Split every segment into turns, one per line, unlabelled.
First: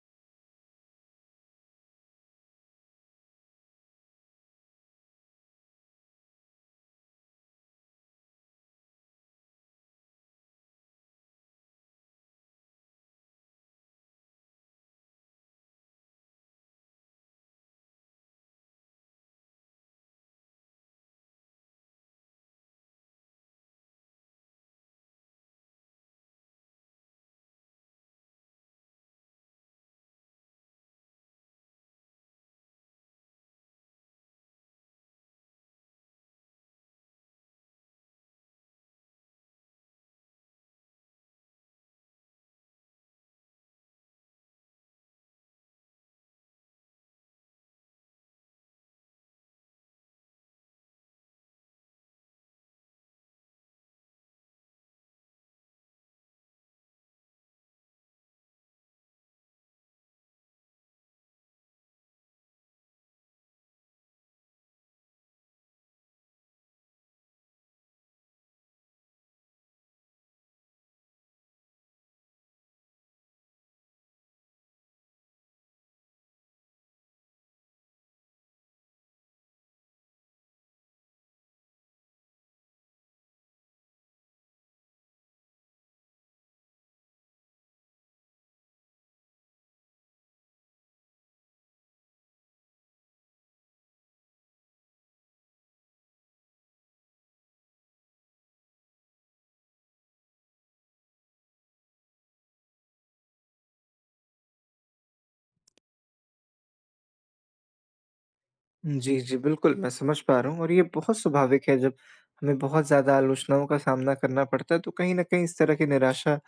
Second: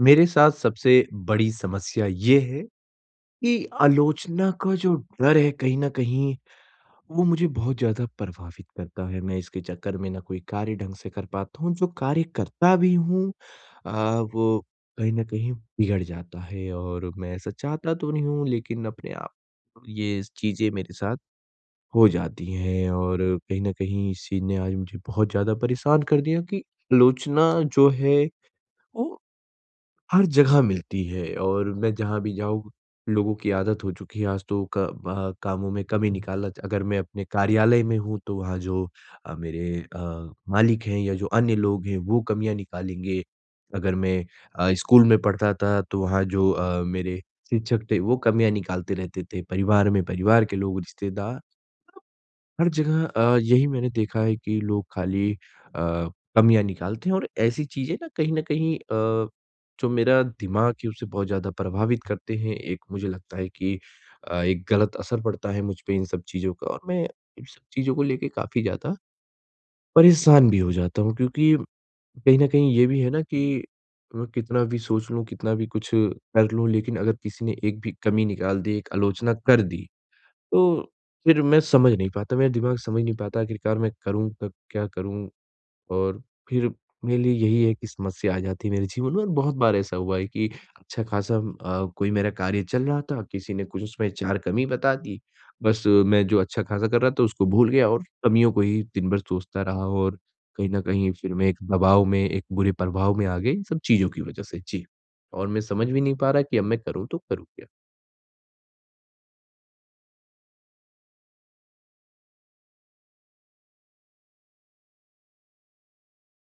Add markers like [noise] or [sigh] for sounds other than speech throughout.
मेरे साथ सबसे बड़ी समस्या ये है कि आलोचना का जो डर है कहीं न कहीं, वो मुझे बहुत ज़्यादा प्रभावित करता है। मैं इसके चक्कर में ना कोई कार्य ढंग से कर पाता हूँ जो कार्य करता भी हूँ अ, वो कहीं न कहीं बिगड़ जाता है और मैं ऐसा चाहता तो नहीं हूँ, लेकिन अपने आप ये स चीज़ें मेरे साथ हो जाती हैं और कहीं न कहीं इस चीज़ ने आज मुझे बहुत ज़्यादा परेशान कर दिया कि आलोचना जो है, वो हर जगह मिलती है और मैं जहाँ भी जाऊँ लोगों की आदत हो चुकी है आज तो क वहाँ कामों में कमी निकाला अगर मैं अपने कार्यालय में हूँ, तो वहाँ जो अ, मेरे अ, मालिक हैं या जो अन्य लोग हैं, वो कमियाँ निकालेंगे, अगर मैं अ, स्कूल में पढ़ता था तो वहाँ जो अ, मेरे शिक्षक थे वो कमियाँ निकालते रहते थे, परिवार में परिवार के लोग रिश्तेदार हर जगह अ, यही मैंने देखा है कि लोग खाली अ, कमियाँ निकालते हैं और ऐसी चीज़ें ना कहीं न कहीं अ, जो मेरा दिमाग है उसे बहुत ज़्यादा प्रभावित करते हैं, एक मुझे लगता है कि अ, एक गलत असर पड़ता है मुझ पे इन सब चीज़ों का और मैं इन सब चीज़ों को लेके काफ़ी ज़्यादा, परेशान भी हो जाता हूँ क्योंकि कहीं न कहीं ये भी है ना कि, मैं कितना भी सोच लूँ, कितना भी कुछ कर लूँ, लेकिन अगर किसी ने एक भी कमी निकाल दी, एक आलोचना कर दी, तो फिर मैं समझ नहीं पाता मेरा दिमाग समझ नहीं पाता आखिरकार मैं करूँ तो क्या करूँ? और फिर मेरे लिए यही है कि समस्या आ जाती है मेरे जीवन में और बहुत बार ऐसा हुआ है कि अच्छा खासा अ, कोई मेरा कार्य चल रहा था, किसी ने कुछ उसमें चार कमी बता दी, बस मैं जो अच्छा खासा कर रहा था उसको भूल गया और कमियों को ही दिन भर सोचता रहा और कहीं न कहीं फिर मैं एक दबाव में, एक बुरे प्रभाव में आ गए इन सब चीज़ों की वजह से, जी। और मैं समझ भी नहीं पा रहा कि अब मैं करूँ तो करूँ क्या?
उम, जी, जी, बिल्कुल मैं समझ पा रहा हूँ और ये बहुत स्वाभाविक है जब हमें बहुत ज़्यादा आलोचनाओं का सामना करना पड़ता है तो कहीं न कहीं इस तरह की निराशा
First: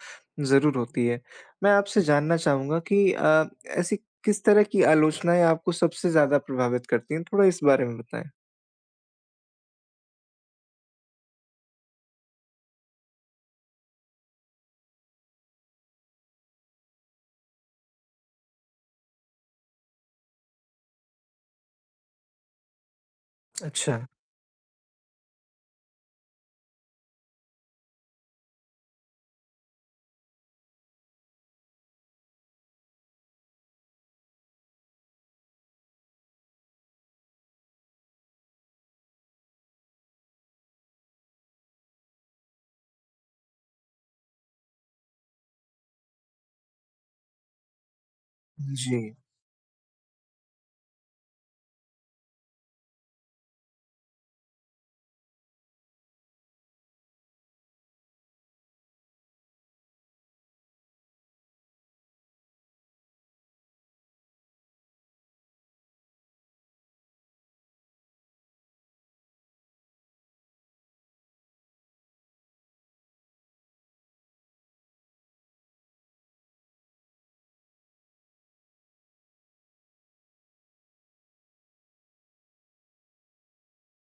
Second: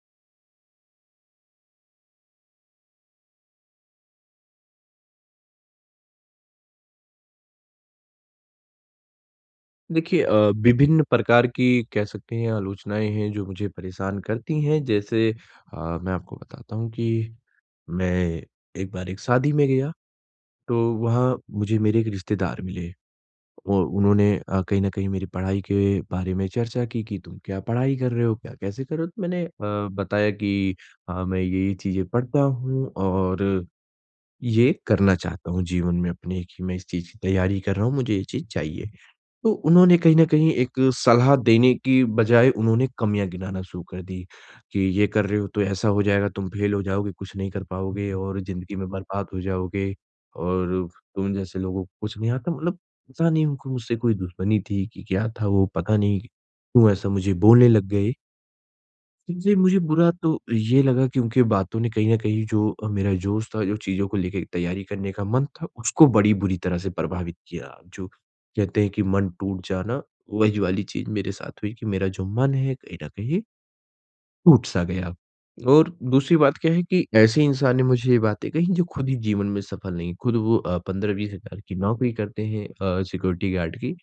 ज़रूर होती है। मैं आपसे जानना चाहूँगा कि अ, ऐसी किस तरह की आलोचनाएँ आपको सबसे ज़्यादा प्रभावित करती हैं, थोड़ा इस बारे में बताएँ?
देखिए अ, विभिन्न प्रकार की कह सकते हैं आलोचनाएँ हैं, जो मुझे परेशान करती हैं, जैसे अ, मैं आपको बताता हूँ कि मैं एक बार एक शादी में गया तो वहाँ मुझे मेरे एक रिश्तेदार मिले। और
अच्छा।
उन्होंने अ, कहीं न कहीं मेरी पढ़ाई के बारे में चर्चा की कि तुम क्या पढ़ाई कर रहे हो, क्या कैसे कर रहे हो? तो मैंने अ, बताया कि हाँ, मैं ये-ये चीज़ें पढ़ता हूँ और, ये करना चाहता हूँ जीवन में अपने कि मैं इस चीज़ की तैयारी कर रहा हूँ, मुझे ये चीज़ चाहिए। तो उन्होंने कहीं न कहीं एक सलाह देने की बज़ाए उन्होंने कमियाँ गिनाना शुरू कर दी कि, "ये कर रहे हो, तो ऐसा हो जाएगा, तुम फेल हो जाओगे, कुछ नहीं कर पाओगे और ज़िंदगी में
जी।
बर्बाद हो जाओगे और तुम जैसे लोगों को कुछ नहीं आता।" मतलब पता नहीं, उनको मुझसे कोई दुश्मनी थी कि क्या था, वो पता नहीं क्यों ऐसा मुझे बोलने लग गए? जी, मुझे बुरा तो ये लगा क्योंकि बातों ने कहीं न कहीं जो अ, मेरा जोश था, जो चीज़ों को लेके एक तैयारी करने का मन था उसको बड़ी बुरी तरह से प्रभावित किया। जो कहते हैं कि मन टूट जाना, वही वाली चीज़ मेरे साथ हुई कि मेरा जो मन है कहीं न कहीं टूट-सा गया। और दूसरी बात क्या है कि ऐसे इंसान ने मुझे ये बातें कहीं जो ख़ुद ही जीवन में सफ़ल नहीं, ख़ुद वो अ, 15-20 हज़ार की नौकरी करते हैं अ, सिक्योरिटी गार्ड की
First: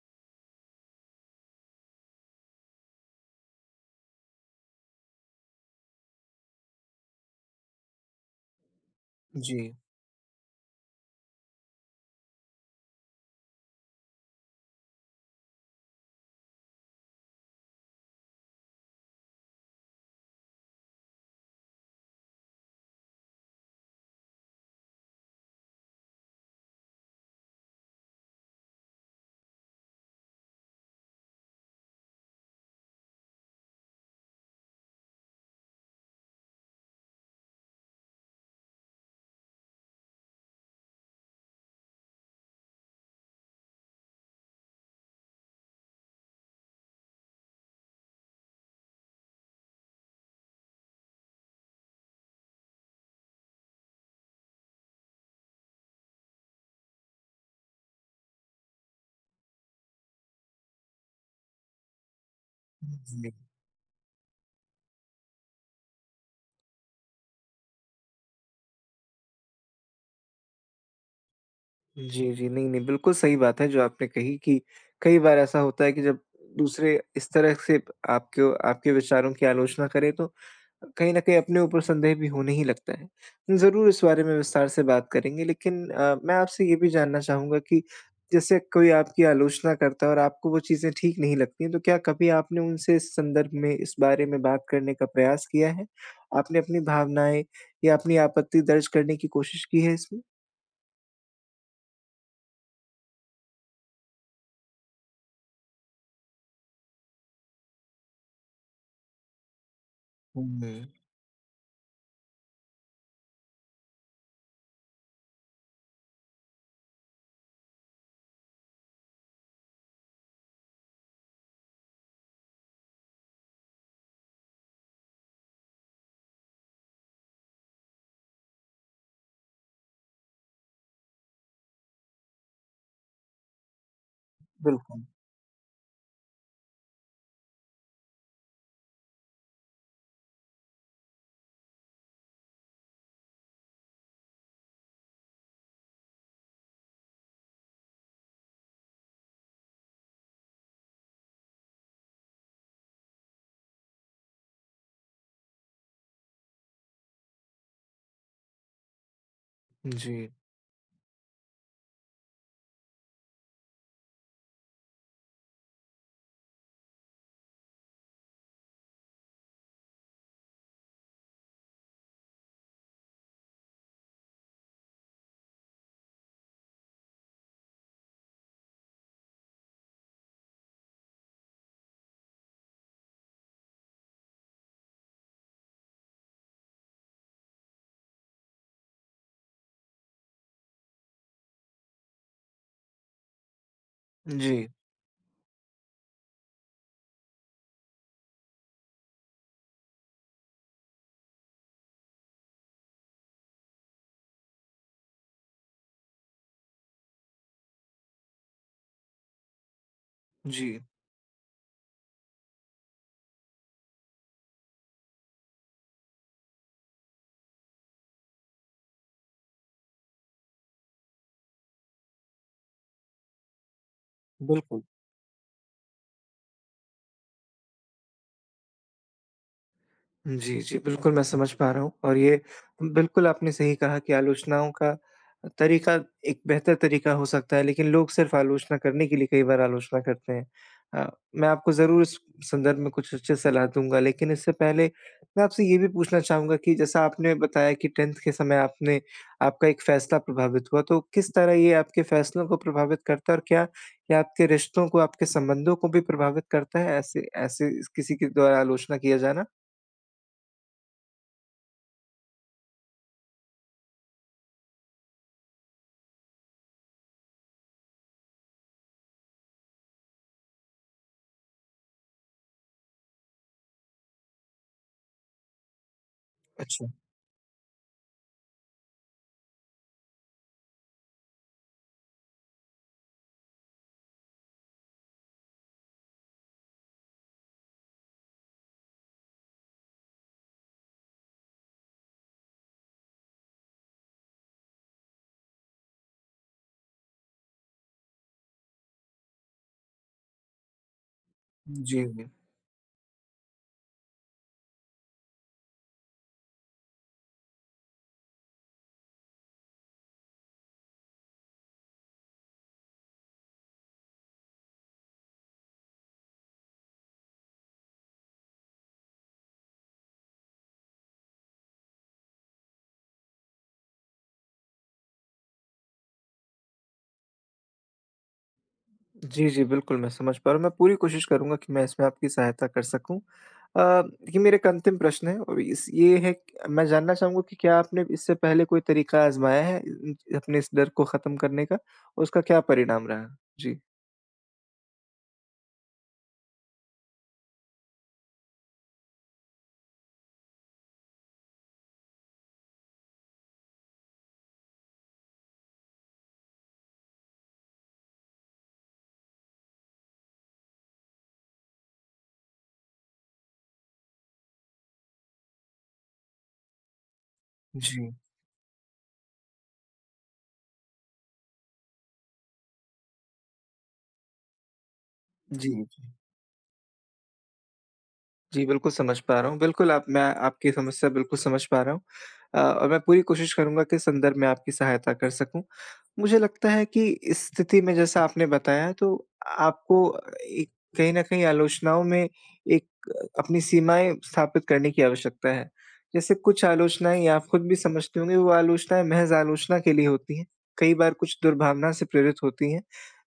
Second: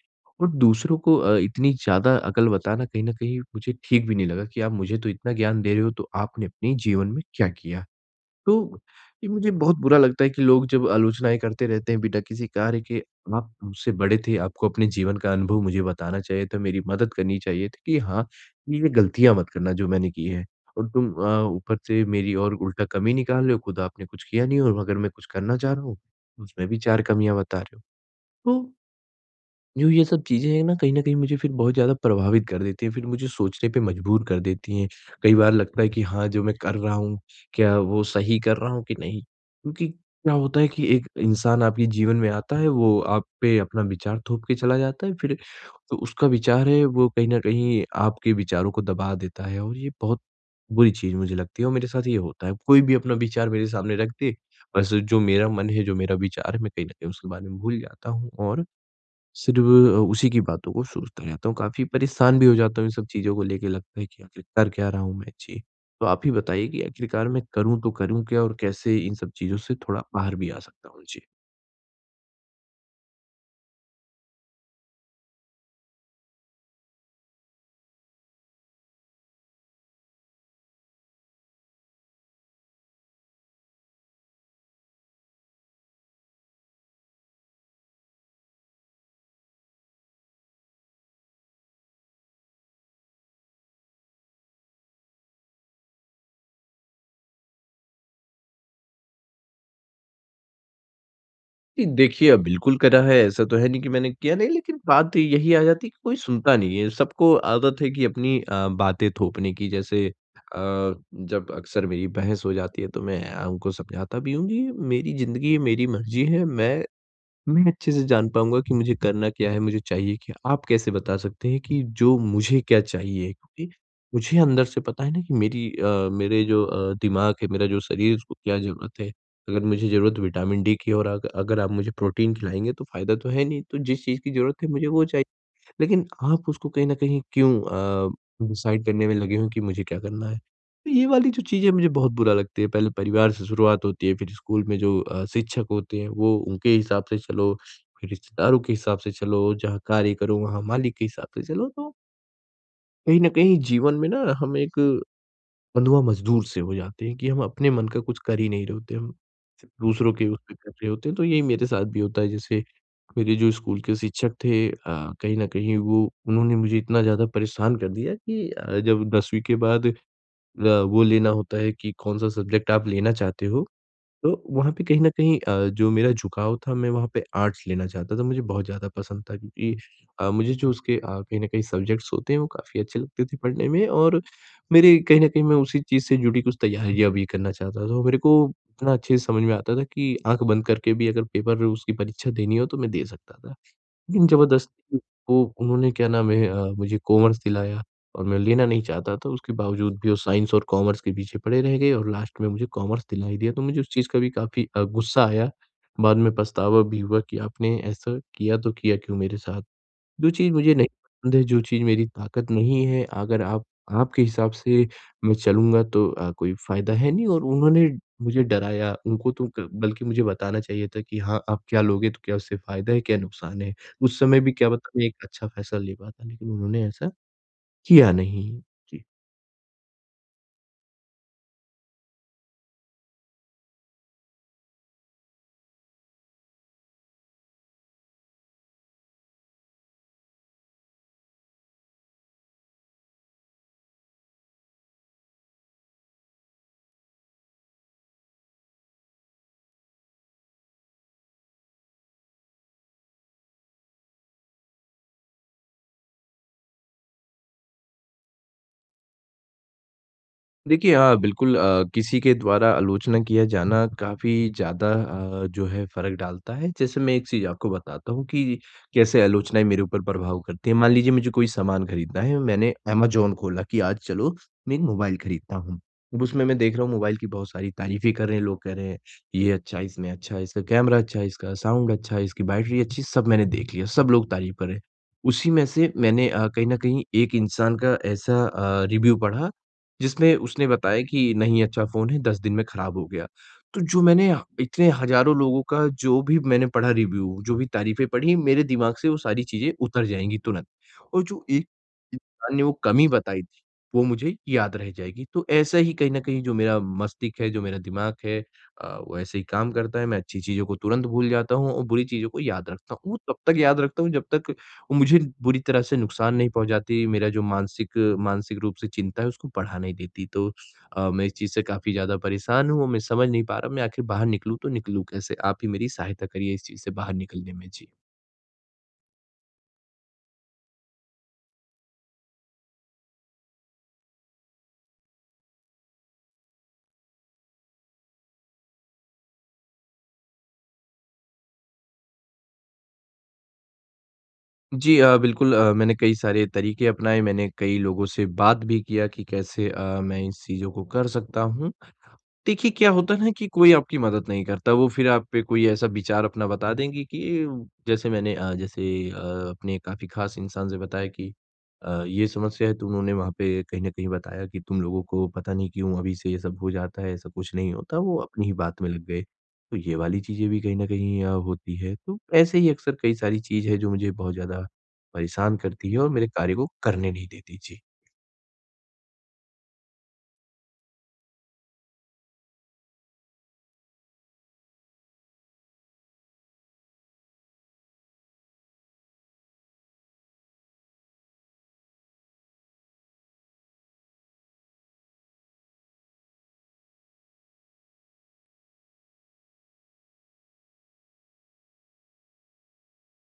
और दूसरों को अ, इतनी ज़्यादा अकल बताना कहीं न कहीं मुझे ठीक भी नहीं लगा कि आप मुझे तो इतना ज्ञान दे रहे हो, तो आपने अपने जीवन में क्या किया। तो, ये मुझे
जी।
बहुत बुरा लगता है कि लोग जब आलोचनाएँ करते रहते हैं बिना किसी कार्य के। आप मुझसे बड़े थे, आपको अपने जीवन का अनुभव मुझे बताना चाहिए था, मेरी मदद करनी चाहिए थी कि हाँ, ए, वे गलतियाँ मत करना जो मैंने की हैं। और तुम अ, ऊपर से मेरी और उल्टा कमी निकाल रहे हो, खुद आपने कुछ किया नहीं और अगर मैं कुछ करना चाह रहा हूँ, तो उसमें भी चार कमियाँ बता रहे हो। तो जो ये सब चीज़ें हैं न कहीं न कहीं मुझे फ़िर बहुत ज़्यादा प्रभावित कर देती हैं, फ़िर मुझे सोचने पे मजबूर कर देती हैं। कई बार लगता है कि हाँ, जो मैं कर रहा हूँ क्या वो सही कर रहा हूँ कि नहीं? क्योंकि क्या होता है कि एक इंसान आपके जीवन में आता है, वो आप पे अपना विचार थोप के चला जाता है। फ़िर तो उसका विचार है वो कहीं न कहीं आपके विचारों को दबा देता है और ये बहुत बुरी चीज़ मुझे लगती है और मेरे साथ ये होता है। कोई भी अपना विचार मेरे सामने रख दे बस जो मेरा मन है, जो मेरा विचार है मैं कहीं न कहीं उसके बारे में भूल जाता हूँ और सिर्फ़ अ, उसी की बातों को सोचता रहता हूँ, काफ़ी परेशान भी हो जाता हूँ इन
उम,
सब
जी।
चीज़ों को लेके लगता है कि आखिर कर क्या रहा हूँ मैं? जी, तो आप ही बताइए कि आखिरकार मैं करूँ तो करूँ क्या? और कैसे इन सब चीज़ों से थोड़ा बाहर भी आ सकता हूँ? जी।
जी, जी, नहीं-नहीं बिल्कुल सही बात है जो आपने कही कि कई बार ऐसा होता है कि जब दूसरे इस तरह से आपको आपके विचारों की आलोचना करें तो, कहीं न कहीं अपने ऊपर संदेह भी होने ही लगता है। ज़रूर इस बारे में विस्तार से बात करेंगे, लेकिन अ, मैं आपसे ये भी जानना चाहूँगा कि जैसे कोई आपकी आलोचना करता है और आपको वो चीज़ें ठीक नहीं लगती हैं तो क्या कभी आपने उनसे इस संदर्भ में, इस बारे में बात करने का प्रयास किया है? आपने अपनी भावनाएँ या अपनी आपत्ति दर्ज करने की कोशिश की है इसमें?
जी, देखिए अ, बिल्कुल करा है ऐसा तो है नहीं कि मैंने किया नहीं लेकिन बात यही आ जाती है कि कोई सुनता नहीं है। सबको आदत है कि अपनी अ, बातें थोपने की जैसे अ,
हुँ, मैं
जब अक्सर मेरी बहस हो जाती है तो मैं अ, उनको समझाता भी हूँ कि मेरी ज़िंदगी है, मेरी मर्जी है मैं, मैं अच्छे से जान पाऊँगा कि मुझे करना क्या है, मुझे चाहिए क्या? आप कैसे बता सकते हैं कि जो मुझे क्या चाहिए कि मुझे अंदर से पता है ना कि मेरी अ, मेरे जो अ, दिमाग है, मेरा जो शरीर है उसको क्या ज़रूरत है। अगर मुझे ज़रूरत विटामिन डी की और अग अगर आप मुझे प्रोटीन खिलाएँगे तो फायदा तो है नहीं। तो जिस चीज़ की ज़रूरत है मुझे
बिल्कुल।
वो चाहिए। लेकिन आप उसको कहीं न कहीं क्यों अ, डिसाइड करने में लगे हो कि मुझे क्या करना है। तो ये वाली जो चीज़ें मुझे बहुत बुरा लगती है पहले परिवार से शुरुआत होती है, फिर स्कूल में जो अ, शिक्षक होते हैं वो उनके हिसाब से चलो, फिर रिश्तेदारों के हिसाब से चलो, जहाँ कार्य करो वहाँ मालिक के हिसाब से चलो तो कहीं न कहीं जीवन में ना हम एक, बंधुआ मजदूर से हो जाते हैं कि हम अपने मन का कुछ कर ही नहीं रहे होते हम, च दूसरों के
जी।
उस पे कर रहे होते हैं, तो यही मेरे साथ भी होता है, जैसे मेरे जो स्कूल के शिक्षक थे अ, कहीं न कहीं वो उन्होंने मुझे इतना ज़्यादा परेशान कर दिया कि अ, जब दसवीं के बाद अ, वो लेना होता है कि कौन-सा सब्ज़ेक्ट आप लेना चाहते हो? तो वहाँ पे कहीं न कहीं अ, जो मेरा झुकाव था मैं वहाँ पे आर्ट्स लेना चाहता था। मुझे बहुत ज़्यादा पसंद था क्योंकि अ, मुझे जो उसके अ, कहीं न कहीं सब्ज़ेक्ट्स होते हैं वो काफ़ी अच्छे लगते थे, पढ़ने में और मेरे कहीं न कहीं मैं उसी चीज़ से जुड़ी कुछ तैयारियाँ भी करना चाहता था। वो मेरे को इतना अच्छे से समझ में आता था कि आँख बंद करके भी अगर पेपर में उसकी परीक्षा देनी हो तो मैं दे सकता था। लेकिन
जी।
ज़बरदस्ती वो उन्होंने क्या नाम है? अ, मुझे कॉमर्स दिलाया और मैं लेना नहीं चाहता था, उसके बावजूद भी वो साइंस और कॉमर्स के पीछे पड़े रह गए और लास्ट में मुझे कॉमर्स दिला ही दिया, तो मुझे उस चीज़ का भी काफ़ी अ, गुस्सा आया। बाद में पछतावा भी हुआ कि आपने ऐसा किया, तो किया क्यों मेरे साथ? जो चीज़ मुझे
जी।
नहीं पसंद है, जो चीज़ मेरी ताकत नहीं है, अगर आप आपके हिसाब से मैं चलूँगा तो अ, कोई फायदा है नहीं और उन्होंने मुझे डराया। उनको तो क बल्कि मुझे बताना चाहिए था कि हाँ आप क्या लोगे? तो क्या उससे फायदा है? क्या नुकसान है? उस समय भी क्या
बिल्कुल।
पता मैं एक अच्छा फैसला ले पाता, लेकिन उन्होंने ऐसा किया नहीं। जी।
जी, जी, बिल्कुल, मैं समझ पा रहा हूँ, और ये बिल्कुल आपने सही कहा कि आलोचनाओं का अ, तरीक़ा एक बेहतर तरीक़ा हो सकता है, लेकिन लोग सिर्फ़ आलोचना करने के लिए कई बार आलोचना करते हैं। अ, मैं आपको ज़रूर इस संदर्भ में कुछ उचित सलाह दूँगा, लेकिन इससे पहले मैं आपसे ये भी पूछना चाहूँगा कि जैसा आपने बताया कि 10th के समय आपने आपका एक फ़ैसला प्रभावित हुआ। तो किस तरह ये आपके फ़ैसलों को प्रभावित करता, और क्या ये आपके रिश्तों को, आपके संबंधों को भी प्रभावित करता है, ऐसे ऐसे इस किसी के द्वारा आलोचना किया जाना?
देखिए, हाँ, बिल्कुल अ, किसी के द्वारा आलोचना किया जाना काफ़ी ज़्यादा अ, जो है फ़र्क डालता है। जैसे मैं एक चीज़ आपको बताता हूँ कि कैसे आलोचनाएँ मेरे ऊपर प्रभाव करती हैं। मान लीजिए मुझे कोई सामान ख़रीदना है, मैंने अमेज़न खोला कि आज चलो, मैं एक मोबाइल ख़रीदता हूँ। अब उसमें मैं देख रहा हूँ
अच्छा।
मोबाइल की बहुत सारी तारीफ़ें कर रहे हैं, लोग कह रहे हैं, [sniffs] "ये अच्छा है, इसमें अच्छा, इसका कैमरा अच्छा है, इसका साउंड अच्छा है, इसकी बैटरी अच्छी है।" सब मैंने देख लिया, सब लोग तारीफ़ कर रहें। उसी में से मैंने अ, कहीं न कहीं एक इंसान का ऐसा अ, रिव्यू पढ़ा, जिसमें उसने बताया कि, "नहीं अच्छा फ़ोन है, 10 दिन में ख़राब हो गया।" तो जो मैंने ह इतने हज़ारों लोगों का जो भी मैंने पढ़ा रिव्यू, जो भी तारीफ़ें पढ़ीं, मेरे दिमाग़ से वो सारी चीज़ें उतर जाएँगी तुरंत। और जो एक
जी, उन्हें
इंसान ने वो कमी बताई थी, वो मुझे याद रह जाएगी। तो ऐसा ही कहीं न कहीं जो मेरा मस्तिष्क है, जो मेरा दिमाग़ है अ, वो ऐसे ही काम करता है। मैं अच्छी चीज़ों को तुरंत भूल जाता हूँ और बुरी चीज़ों को याद रखता हूँ। वो तब तक याद रखता हूँ जब तक वो मुझे बुरी तरह से नुक़सान नहीं पहुँचाती, मेरा जो मानसिक मानसिक रूप से चिंता है, उसको बढ़ा नहीं देती। तो अ, मैं इस चीज़ से काफ़ी ज़्यादा परेशान हूँ, और मैं समझ नहीं पा रहा, मैं आख़िर बाहर निकलूँ तो निकलूँ कैसे। आप ही मेरी सहायता करिए इस चीज़ से बाहर निकलने में। जी।
जी, जी, बिल्कुल, मैं समझ पा रहा हूँ। मैं पूरी कोशिश करूँगा कि मैं इसमें आपकी सहायता कर सकूँ। अ, देखिए मेरा एक अंतिम प्रश्न है और इस ये है मैं जानना चाहूँगा कि क्या आपने इससे पहले कोई तरीका आज़माया है अ इंच अपने इस डर को खत्म करने का? और उसका क्या परिणाम रहा? जी।
जी अ, बिल्कुल। अ, मैंने कई सारे तरीक़े अपनाए, मैंने कई लोगों से बात भी किया कि कैसे अ, मैं इन चीज़ों को कर सकता हूँ। देखिए क्या होता है ना कि कोई आपकी मदद नहीं करता। वो फिर आप पे कोई ऐसा विचार अपना बता देंगे कि जैसे मैंने अ, जैसे अ, अपने काफ़ी ख़ास इंसान से बताया कि, अ, ये समस्या है तो उन्होंने वहाँ पे कहीं न कहीं बताया कि "तुम लोगों को पता नहीं क्यों अभी से ये सब हो जाता है, ऐसा कुछ नहीं होता।"
जी।
वो अपनी ही बात में लग गए। तो ये वाली चीज़ें भी कहीं न कहीं अ, होती है। तो ऐसे ही अक्सर कई सारी चीज़ है जो मुझे बहुत ज़्यादा परेशान
जी,
करती है और
जी।
मेरे कार्य को करने नहीं देती। जी।
जी बिल्कुल, समझ पा रहा हूँ। बिल्कुल आप मैं आपकी समस्या बिल्कुल समझ पा रहा हूँ। अ, और मैं पूरी कोशिश करूँगा कि इस संदर्भ में आपकी सहायता कर सकूँ। मुझे लगता है कि इस स्थिति में जैसा आपने बताया तो, आपको एक कहीं न कहीं आलोचनाओं में एक अपनी सीमाएँ स्थापित करने की आवश्यकता है। जैसे कुछ आलोचनाएँ या आप खुद भी समझते होंगे वो आलोचनाएँ महज़ आलोचना के लिए होती हैं। कई बार कुछ दुर्भावना से प्रेरित होती हैं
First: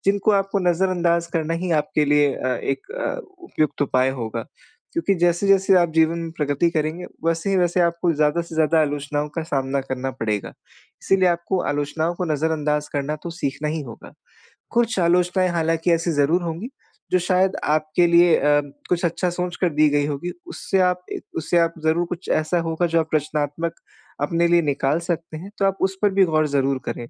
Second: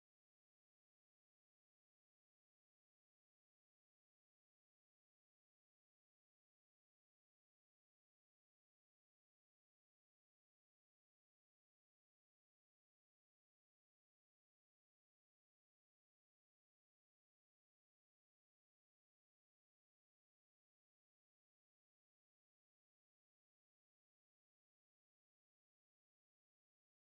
जिनको आपको नज़रअंदाज़ करना ही आपके लिए अ, एक उपयुक्त उपाय होगा। क्योंकि जैसे-जैसे आप जीवन में प्रगति करेंगे वैसे ही वैसे आपको ज़्यादा से ज़्यादा आलोचनाओं का सामना करना पड़ेगा। इसीलिए आपको आलोचनाओं को नज़रअंदाज़ करना तो सीखना ही होगा। कुछ आलोचनाएँ हालाँकि ऐसी ज़रूर होंगी, जो शायद आपके लिए अ, कुछ अच्छा सोच कर दी गई होंगी उससे आप ए, उससे आप ज़रूर कुछ ऐसा होगा जो आप रचनात्मक अपने लिए निकाल सकते हैं। तो आप उस पर भी गौर ज़रूर करें।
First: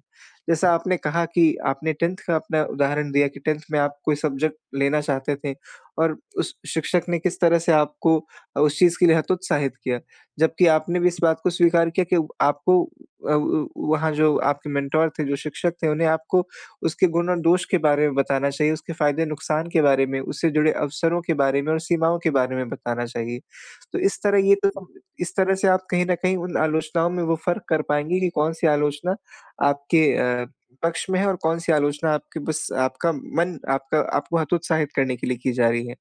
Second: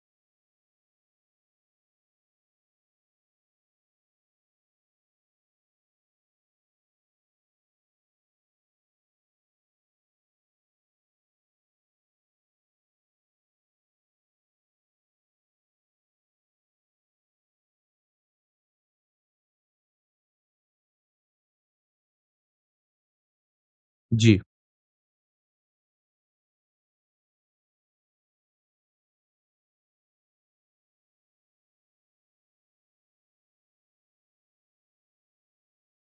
जैसा आपने कहा कि आपने 10th का अपना उदाहरण दिया कि 10th में आप कोई सब्जेक्ट लेना चाहते थे और उस शिक्षक ने किस तरह से आपको अ, उस चीज़ के लिए हतोत्साहित किया। जबकि आपने भी इस बात को स्वीकार किया कि आपको अ उ वहाँ जो आपके मेंटर थे जो शिक्षक थे उन्हें आपको उसके गुण और दोष के बारे में बताना चाहिए, उसके फ़ायदे-नुक़सान के बारे में, उससे जुड़े अवसरों के बारे में और सीमाओं के बारे में बताना चाहिए। तो इस
जी।
तरह ये तो समझें इस तरह से आप कहीं न कहीं उन आलोचनाओं में वो फ़र्क कर पाएँगे कि कौन-सी आलोचना आपके अ, पक्ष में है और कौन-सी आलोचना आपके बस आपका मन आपका आपको हतोत्साहित करने के लिए की जा रही है।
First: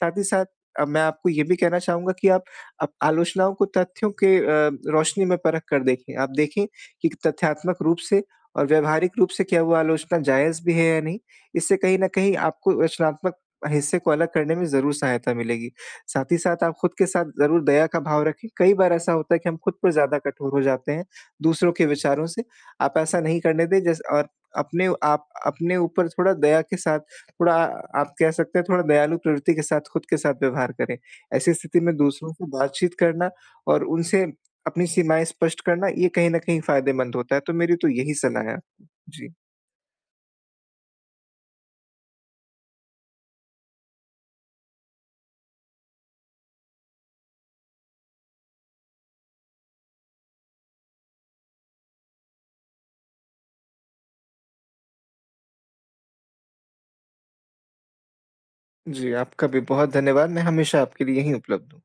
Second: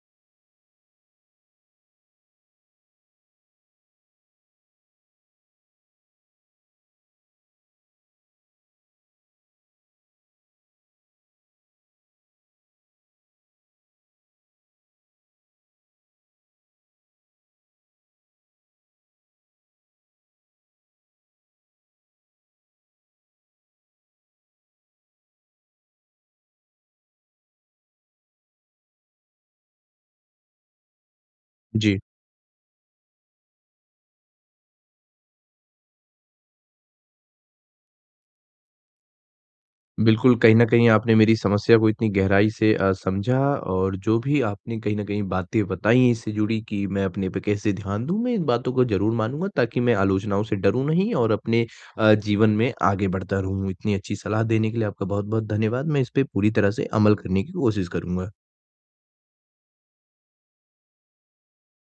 साथ ही साथ अ, मैं आपको ये भी कहना चाहूँगा कि आप आप आलोचनाओं को तथ्यों के अ, रोशनी में परख कर देखें। आप देखें कि एक तथ्यात्मक रूप से और व्यावहारिक रूप से क्या वो आलोचना जायज़ भी है या नहीं। इससे कहीं न कहीं आपको रचनात्मक हिस्से को अलग करने में ज़रूर सहायता मिलेगी। साथ ही साथ आप खुद के साथ ज़रूर दया का भाव रखें। कई बार ऐसा होता है कि हम खुद पे ज़्यादा कठोर हो जाते हैं दूसरों के विचारों से आप ऐसा नहीं करने दें जैसे और अपने आप अपने ऊपर थोड़ा दया के साथ थोड़ा आप कह सकते हैं थोड़ा दयालु प्रवृत्ति के साथ खुद के साथ व्यवहार करें। ऐसी स्थिति में
जी।
दूसरों को बातचीत करना और उनसे अपनी सीमाएँ स्पष्ट करना ये कहीं न कहीं फ़ायदेमंद होता है। तो मेरी तो यही सलाह है। जी।
बिल्कुल। कहीं न कहीं आपने मेरी समस्या को इतनी गहराई से अ, समझा। और जो भी आपने कहीं न कहीं बातें बताईं इससे जुड़ीं कि मैं अपने पे कैसे ध्यान दूँ, मैं इन बातों को ज़रूर मानूँगा ताकि मैं आलोचनाओं से डरूँ नहीं और अपने अ, जीवन में आगे बढ़ता रहूँ। इतनी अच्छी सलाह देने के लिए आपका बहुत-बहुत धन्यवाद। मैं इसपे पूरी तरह से अमल करने की कोशिश करूँगा।
जी, आपका भी बहुत धन्यवाद। मैं हमेशा आपके लिए यहीं उपलब्ध हूँ।